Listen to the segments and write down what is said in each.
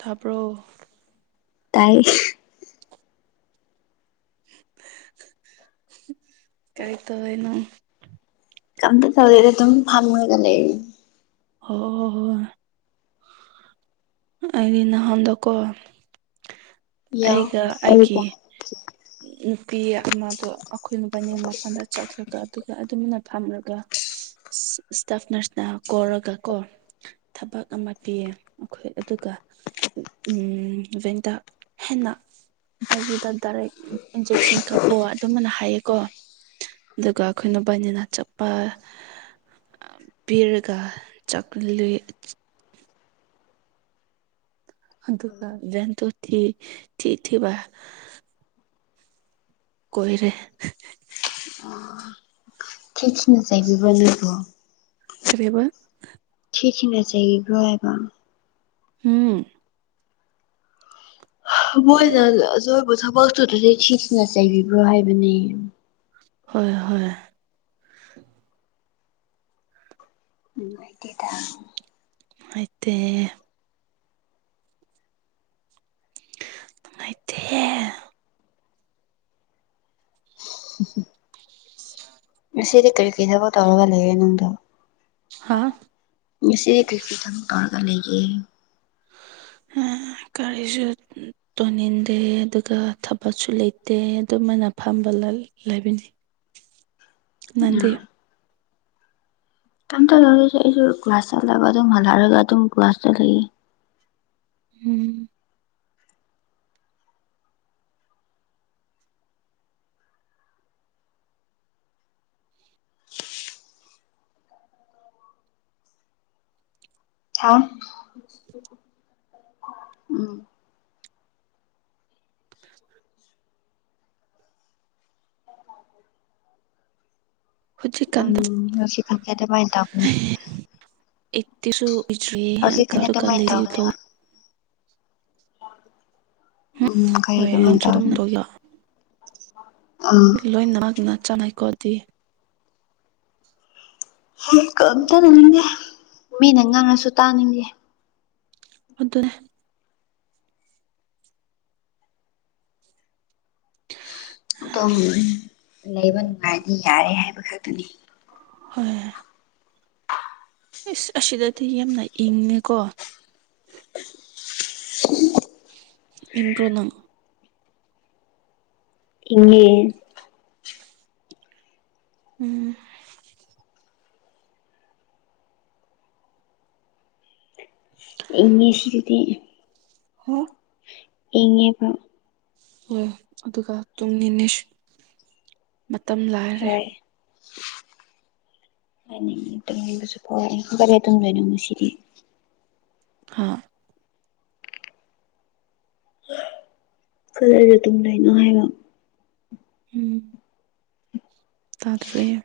ꯊꯥꯕ꯭ꯔꯣ ꯇꯥꯏ [unintelligible] ꯀꯩ ꯇꯅꯣ ꯐꯜ ꯃꯒꯂꯦ ꯑꯣ ꯍ ꯑꯩꯗꯤ ꯅꯍꯥꯟꯗꯀꯣ ꯌꯥꯎ ꯑꯩꯒ ꯑꯩꯕꯨ ꯑꯩꯒꯤ ꯅꯨꯄꯤ ꯑꯃꯗꯣ ꯑꯩꯈꯣꯏꯅꯕꯥꯅ ꯃꯄꯜꯗ ꯆꯠꯈ꯭ꯔꯒ ꯑꯗꯨꯒ ꯑꯗꯨꯝꯅ ꯐꯝꯂꯒ ꯏꯁꯇꯥꯞ ꯅꯔꯁꯅ ꯀꯧꯔꯒ ꯀꯣ ꯊꯕꯛ ꯑꯃ ꯄꯤꯌꯦ ꯑꯩꯈꯣꯏ ꯑꯗꯨꯒ ꯕꯦꯟꯗ ꯍꯦꯟꯅ ꯑꯥꯏꯕꯤꯗ ꯗꯥꯏꯔꯦꯛ ꯏꯟꯖꯦꯛꯁꯟ ꯀꯥꯞꯄꯣ ꯑꯗꯨꯃꯅ ꯍꯥꯏꯌꯦꯀꯣ ꯑꯗꯨꯒ ꯑꯩꯈꯣꯏꯅꯕꯥꯏꯅꯤꯅ ꯆꯠꯄ ꯄꯕꯤꯔꯒ ꯆ ꯑꯗꯨꯒ ꯇꯣ ꯊꯤ ꯊꯤ ꯊꯕ ꯀꯣꯏꯔ ꯊꯤ ꯊꯅꯁꯥꯏꯕꯤꯕ ꯂꯩ ꯀꯔꯦꯕ ꯁꯤꯈꯤꯅ ꯆ ꯏꯕ꯭ꯔꯣꯕ ꯎꯝ ꯃꯣꯏꯅ ꯍꯣꯏ ꯑꯖꯣꯏꯕꯨ ꯊꯕꯛꯇꯨꯗꯗꯤ ꯊꯁꯤꯅ ꯆꯩꯕꯤꯕ꯭ꯔꯣ ꯍꯥꯏꯕꯅꯦ ꯍꯣꯏ ꯍꯣꯏ ꯎ ꯀꯦꯇ ꯍꯥꯏꯗꯤ ꯅꯨꯡꯉꯗꯦ ꯎ ꯁꯤꯗꯤ ꯀꯔꯤ ꯀꯩꯗꯕꯨ ꯇꯧꯔꯒ ꯂꯩꯌꯦꯦ ꯅꯪꯗꯣ ꯍꯥ ꯁ ꯀ ꯊ ꯇꯧꯔꯒ ꯂꯩ ꯍꯝ ꯀꯔꯤꯁꯨ ꯇꯣꯟꯅꯤꯡꯟꯗꯦ ꯑꯗꯨꯒ ꯊꯕꯛꯁꯨ ꯂꯩꯇꯦ ꯑꯗꯨꯃꯥꯏꯅ ꯐ ꯇꯝꯕ ꯂꯩꯕꯤꯅꯤ ꯑ ꯇꯝ ꯇ ꯂꯁꯨ ꯭ꯂꯥꯁꯇꯒ ꯑꯗꯨ ꯍꯜꯂꯔꯒ ꯇ ꯒꯥꯁꯗ ꯂꯩꯒ ꯎꯝ ꯍꯥ ꯎꯝ ꯎꯝ ꯍꯧꯖꯤꯛꯀꯥꯟꯗ ꯔꯁꯤ ꯈꯥꯟ ꯀꯦꯇ ꯃꯥꯏ ꯇꯕꯅꯦ ꯏꯠꯇꯁꯨ ꯏꯦ ꯀꯥꯔꯣ ꯑꯗꯨꯃꯥꯏꯅ ꯀꯂꯔꯤ ꯇꯧꯕꯅꯦꯕ ꯎꯝ ꯍꯣꯏ ꯀꯩꯒ ꯅꯪꯁꯨ ꯑꯗꯨꯝ ꯃꯦꯟꯇꯔꯅꯤ ꯇꯧꯒꯦꯔꯣ ꯂꯣꯏꯅꯃꯛꯅ ꯆꯉꯥꯏꯀꯣꯗꯤ ꯀꯝꯇꯅꯅꯤꯡꯗꯦ ꯃꯤꯅ ꯉꯥꯡꯉꯁꯨ ꯇꯥꯅꯤꯡꯗꯦ ꯑꯗꯨꯅꯦ ꯑꯇꯣꯝ ꯂꯩꯕ ꯅꯨꯡꯉꯥꯏꯗꯤ ꯌꯥꯔꯦ ꯍꯥꯏꯕ ꯈꯛꯇꯅꯤ ꯍꯣꯏ ꯏꯁꯁ ꯑꯁꯤꯗꯗꯤ ꯌꯥꯝꯅ ꯏꯪꯉꯦꯀꯣ ꯏꯝꯕ꯭ꯔꯣꯅꯝ ꯏꯉꯦ ꯎꯝ ꯏꯪꯂꯤꯁ ꯁꯤꯗꯤ ꯍ ꯏꯉꯦ ꯄ ꯑꯣꯏ ꯑꯗꯨꯒ ꯇꯨꯡ ꯅꯤꯁ ꯃꯇꯝ ꯂꯥꯏꯔꯦ [unintelligible] ꯍꯥꯏꯅꯤ ꯇꯝꯅꯤꯡꯕꯁꯨ ꯐꯥꯎꯦ ꯒꯥꯔꯤ ꯑꯗꯨꯝꯗꯣꯏꯅꯣ ꯃꯨꯁꯤꯗꯤ ꯍꯥꯥ ꯀꯂꯁꯨ ꯑꯗꯨꯝ ꯂꯩꯅꯣ ꯍꯥꯏꯕ ꯎꯝ ꯇꯥꯗꯔꯦꯦ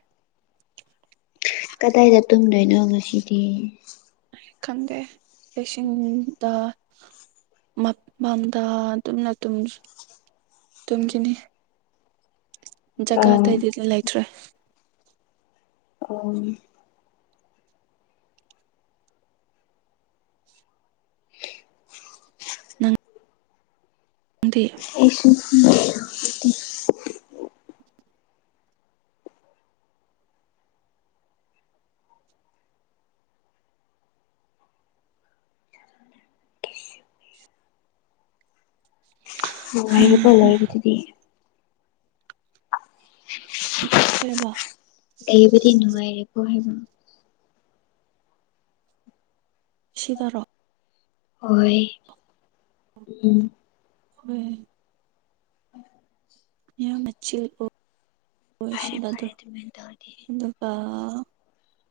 ꯀꯗꯥꯏꯗ ꯇꯨꯝꯗꯣꯏꯅꯣ ꯉꯁꯤꯗꯤ ꯈꯪꯗꯦ ꯄꯦꯁꯤꯡꯗ ꯃꯝꯗ ꯑꯗꯨꯝꯅ ꯇꯨꯝ ꯇꯨꯡꯒꯤꯅꯤ ꯑꯥ ꯖꯒꯥ ꯑꯣ ꯑꯇꯩꯗꯤꯗꯤ ꯂꯩꯇ꯭ꯔꯦ ꯑ ꯎ ꯑ [unintelligible] ꯅꯨꯡꯉꯥꯏꯔꯤꯕꯣ ꯂꯩꯕꯗꯨꯗꯤ ꯀꯔꯤꯕ ꯑꯩꯕꯨꯗꯤ ꯅꯉꯥꯏꯔꯦ ꯄ ꯍꯥꯏꯕ ꯁꯤꯗꯔꯣ ꯍꯣꯏ ꯎꯝ ꯍꯝ ꯌꯥꯝ ꯃꯆꯤꯜ ꯑꯣꯏ ꯑꯣꯏ ꯐꯔꯦ ꯐꯔꯦ ꯁꯤꯗꯗꯣ ꯑꯗꯨꯃꯥꯏꯅ ꯇꯧꯔꯗꯤ ꯑꯗꯨꯒ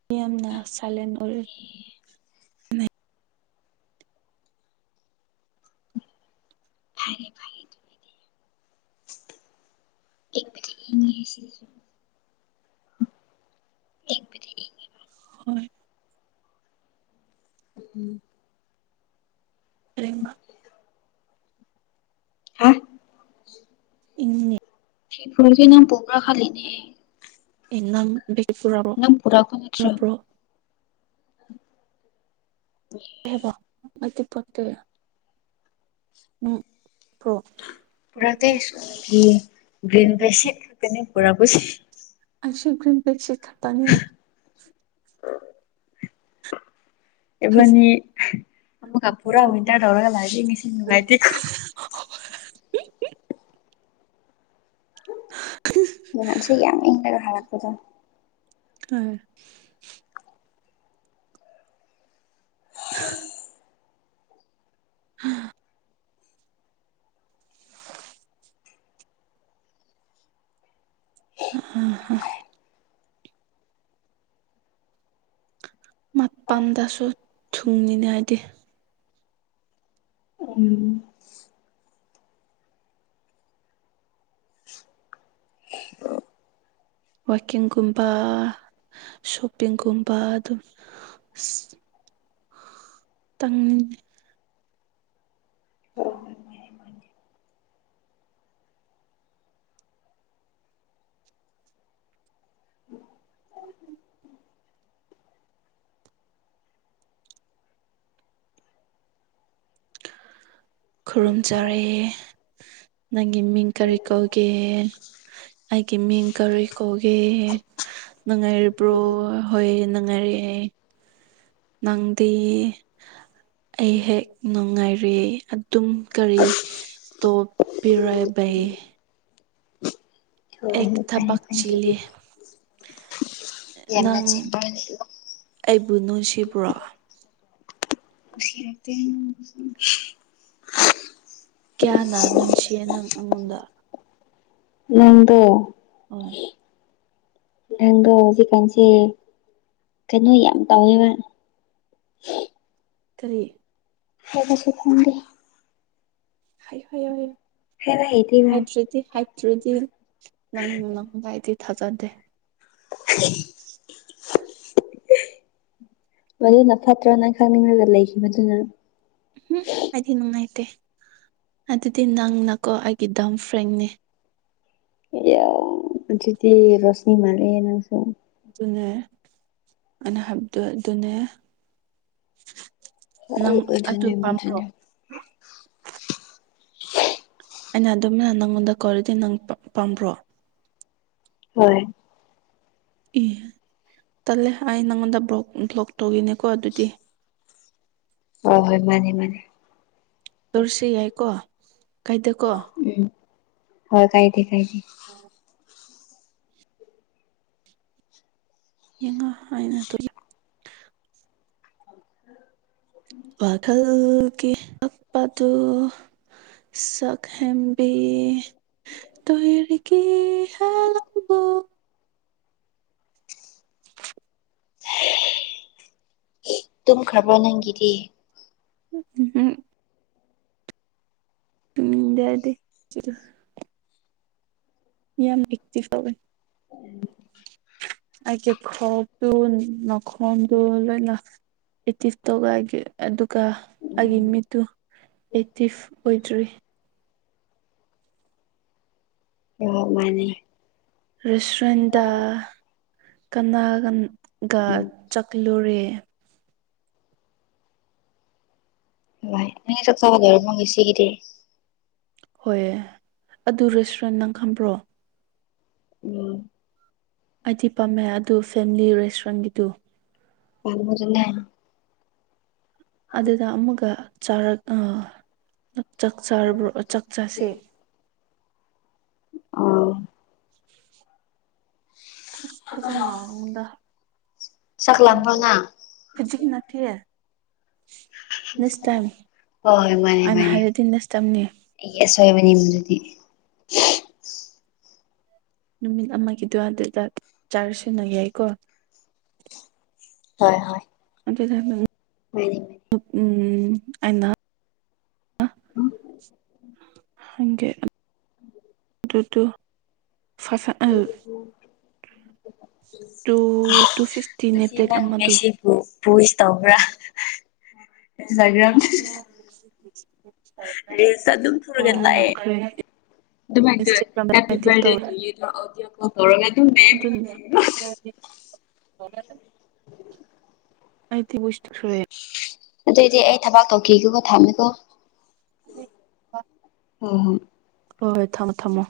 ꯃꯤꯌꯥꯝꯅ ꯆꯥꯏꯂꯦꯟ ꯑꯣꯏ ꯍꯥꯏꯔꯦ ꯐ [unintelligible] ꯍ ꯐ ꯍꯣꯏ ꯎꯝ ꯐꯔꯕ ꯍꯥ ꯏ ꯁꯤ ꯐꯨꯔ ꯀꯀꯤ ꯅꯝ ꯄꯣꯒ꯭ꯔꯥ ꯈꯂꯅꯦ ꯑꯦ ꯅꯡ ꯄꯨꯔꯛꯄ ꯅꯠꯇ꯭ꯔꯣ [unintelligible] ꯎ ꯃꯦ ꯄꯇꯕ ꯎꯝ ꯄ꯭ꯔꯣ ꯄꯔ ꯇ ꯁ ꯦꯟ ꯄꯁꯦꯄ ꯄꯔꯥꯕꯨꯁ ꯑꯩꯁꯨ ꯒ꯭ꯔꯤꯟ ꯕꯦꯒꯁꯤ ꯈꯛꯇꯅꯤ [unintelligible] ꯏꯕꯅꯤ ꯑꯃꯨꯛꯀ ꯄꯨꯔꯥ ꯋꯤꯟꯇꯔ ꯇꯧꯔꯒ ꯂꯥꯛꯑꯗꯤ ꯉꯁꯤ ꯅꯨꯡꯉꯥꯏꯇꯦꯀꯣ ꯁꯤ ꯌꯥꯝ ꯏꯂꯒ ꯍꯔꯛꯄꯗꯣ ꯑ [unintelligible] ꯍꯥ ꯑ ꯃꯄꯥꯟꯗꯁꯨ ꯊꯨꯡꯅꯤꯅꯦ ꯍꯥꯏꯗꯤ ꯎꯝ ꯋꯀꯤꯡꯒꯨꯝꯕ ꯁꯣꯞꯄꯤꯡꯒꯨꯝꯕ ꯑꯗꯨꯝ ꯇꯉꯅꯦ ꯈꯨꯔꯨꯝꯖꯔꯛꯑꯦ ꯅꯪꯒꯤ ꯃꯤꯡ ꯀꯔꯤ ꯀꯧꯒꯦ ꯑꯩꯒꯤ ꯃꯤꯡ ꯀꯔꯣꯏ ꯀꯧꯒꯦ ꯅꯨꯡꯉꯥꯏꯔꯤꯕ꯭ꯔꯣ ꯍꯣꯏ ꯅꯨꯡꯉꯥꯏꯔꯛꯑꯦ ꯅꯪꯗ ꯑꯩ ꯍꯦꯛ ꯅꯨꯡꯉꯥꯏꯔꯤ ꯑꯗꯨꯝ ꯀꯔꯤ ꯇꯣꯄꯤꯔ ꯚ ꯍ ꯍꯣꯏ ꯑꯦ ꯍꯣꯏ ꯐꯔꯦ ꯊꯕꯛ ꯐꯔꯦ ꯆꯂꯦ ꯌꯥꯝꯅ ꯅꯪ ꯆꯦꯟꯕ ꯑꯩꯕꯨ ꯅꯨꯡꯁꯤꯕ꯭ꯔꯣ [unintelligible] ꯀꯌꯥꯅ ꯅꯨꯡꯁꯤꯌꯦ ꯅꯪ ꯑꯩꯉꯣꯟꯗ ꯅꯪꯗꯣ ꯍꯣꯏ ꯍ ꯍꯧꯖꯤ ꯀꯁꯤ ꯁꯦ ꯀꯩꯅꯣ ꯌꯥꯝ ꯇꯧꯋꯦꯕ ꯀꯔꯤ ꯍꯗꯤꯁꯨ ꯊꯗꯤ ꯍꯥꯏ ꯍꯥꯏ ꯍꯥꯏ ꯍꯥꯏꯕ ꯍꯩꯇꯦꯕ ꯍꯥꯏꯗ꯭ꯔꯗꯤ ꯍꯥꯏꯇ꯭ꯔꯗꯤ ꯅꯪ ꯅꯪꯗꯥꯏꯗꯤ ꯊꯥꯖꯗꯦ [unintelligible] ꯎꯝꯍꯨꯝ ꯃꯗꯨꯅ ꯐꯠꯇ꯭ꯔꯣꯅꯪ ꯈꯪꯅꯤꯡꯉꯒ ꯂꯩꯈꯤꯕ ꯃꯗꯨꯅ ꯎꯝ ꯑꯗꯤ ꯅꯥꯏꯇꯦ ꯑꯗꯨꯗꯤ ꯅꯪꯅꯀꯣ ꯑꯩꯒꯤ ꯗꯝ ꯐ꯭ꯔꯦꯡꯅꯤ ꯑꯦꯖꯤꯗꯤ ꯔꯣꯁꯅꯤ ꯃꯥꯂꯅꯁꯨ ꯑꯗꯨꯅꯦ ꯑꯅꯍꯞꯗꯨꯅꯦ ꯍ ꯃꯖꯅꯤ ꯃꯅꯤ ꯑꯩꯅ ꯑꯗꯨꯝꯅ ꯅꯪꯉꯣꯟꯗ ꯀꯣꯂꯗꯤ ꯅꯪ ꯄꯥꯝꯕ꯭ꯔꯣ ꯍꯣꯏ ꯏ ꯇꯜꯂꯦ ꯑꯩ ꯅꯪꯉꯣꯟꯗꯣꯛ ꯕ꯭ꯂꯣꯛ ꯇꯧꯈꯤꯅꯦꯀꯣ ꯑꯗꯨꯗꯤ ꯍ ꯍꯣꯏ ꯃꯥꯅꯦ ꯃꯥꯅꯦ ꯇꯧꯔꯁꯤ ꯌꯥꯏꯀꯣ ꯀꯥꯏꯗꯀꯣ ꯍ ꯀꯥꯏꯗꯤ ꯀꯥꯏꯗꯤ ꯌꯦꯡꯉ ꯑꯏꯅ ꯇꯂ ꯋꯥꯈꯜꯒꯤ ꯇꯛꯄꯗꯨ ꯁꯛ ꯍꯦꯝꯕꯤ ꯇ ꯍ ꯀ ꯍꯥ ꯂꯕ [unintelligible] ꯇꯨꯝꯈ꯭ꯔꯕ꯭ꯔꯣ ꯅꯪꯒꯤꯗꯤ ꯎꯝ ꯎꯝ ꯌꯥꯗꯦ ꯏ ꯌꯥꯝ ꯤ ꯄꯕ ꯎꯝ ꯑꯩꯦ ꯈꯗꯨ ꯅꯈꯣꯡꯗꯨ ꯂꯣꯏꯅ ꯏꯇꯤ ꯇꯣꯒꯑꯦ ꯑꯗꯨ ꯑꯗꯨ ꯀ ꯑꯩꯒꯤ ꯎꯝ ꯃꯤꯠꯇꯨ ꯑꯦꯛꯇꯤꯞ ꯑꯣꯏꯗ꯭ꯔꯤ ꯍꯣꯏ ꯃꯥꯅꯦ ꯔꯦꯁꯇꯨꯔꯦꯟꯗꯥ ꯀꯅꯥꯒꯒ ꯎꯝ ꯆꯥꯛꯂꯨꯔꯦ ꯚ ꯑ ꯆꯕ ꯔꯃ ꯨꯁ ꯀꯗ ꯍꯣꯏ ꯑꯗꯨ ꯔꯦꯁꯇꯨꯔꯦꯟ ꯅꯪ ꯈꯝꯕ꯭ꯔꯣ ꯎꯝ ꯑꯩꯗꯤ ꯄꯥꯝꯃꯦ ꯑꯗꯨ ꯐꯦꯃꯤꯂꯤ ꯔꯦꯁꯇꯨꯔꯦꯟꯒꯤꯗꯨ ꯄꯔꯃꯔꯅꯦꯦ ꯑꯗꯨꯗ ꯑꯃꯒ ꯆꯥꯔꯛ ꯑ ꯆꯥꯛ ꯆꯥꯔꯕ ꯆꯥꯛ ꯆꯁꯦ ꯑ ꯐꯖꯝꯅ ꯎꯗ ꯆꯥꯛ ꯂꯥꯝꯕ꯭ꯔꯣ ꯅꯪ ꯈꯨꯖꯤꯒꯤ ꯅꯠꯇ ꯁꯇꯕꯤ ꯍꯣꯏꯣꯏ ꯃꯥꯅꯤ ꯃꯥꯅꯤ ꯑꯩ ꯑꯁꯣꯏꯕꯅꯤ ꯃꯗꯨꯗꯤ ꯍ ꯅꯨꯃꯤꯠ ꯑꯃꯒꯤ ꯑꯗꯨꯋꯥꯏ ꯑꯗꯨꯗ ꯆꯥꯔ ꯁꯤꯟꯅ ꯌꯥꯏꯀꯣ ꯍꯣꯏ ꯍꯣꯏ ꯑꯗꯨ ꯑꯣꯏꯗꯤ ꯐ ꯎꯝ ꯑꯅꯥ ꯍꯦ ꯑꯗꯨ ꯑꯗꯨ ꯇ ꯐꯁ ꯑ ꯇꯨ ꯇꯨ ꯐꯤꯐꯇꯤ ꯅꯦꯠꯂꯦꯛ ꯑꯃꯗꯨ ꯄꯨꯕꯨꯁ ꯇꯧꯕ꯭ꯔꯥ ꯎꯝ ꯔꯦꯁ ꯑꯗꯨꯝ ꯐꯔꯒꯂꯑ ꯈ꯭ꯔꯦ ꯑꯗꯨ ꯏꯟꯁꯇꯥꯒ꯭ꯔꯥꯝꯗ ꯑꯩꯗꯤ ꯍꯔꯦ ꯇꯧꯋꯦ ꯑꯗꯨ ꯑꯇꯁ ꯁꯨꯔꯦ ꯑꯗꯨꯏꯗꯤ ꯑꯩ ꯊꯕꯛ ꯇꯧꯈꯤꯒꯦꯀꯣ ꯊꯝꯃꯦꯀꯣ ꯑ ꯍ ꯍꯣ ꯍꯣꯏ ꯍꯣꯏ ꯊꯝꯃꯣ ꯊꯝꯃꯣ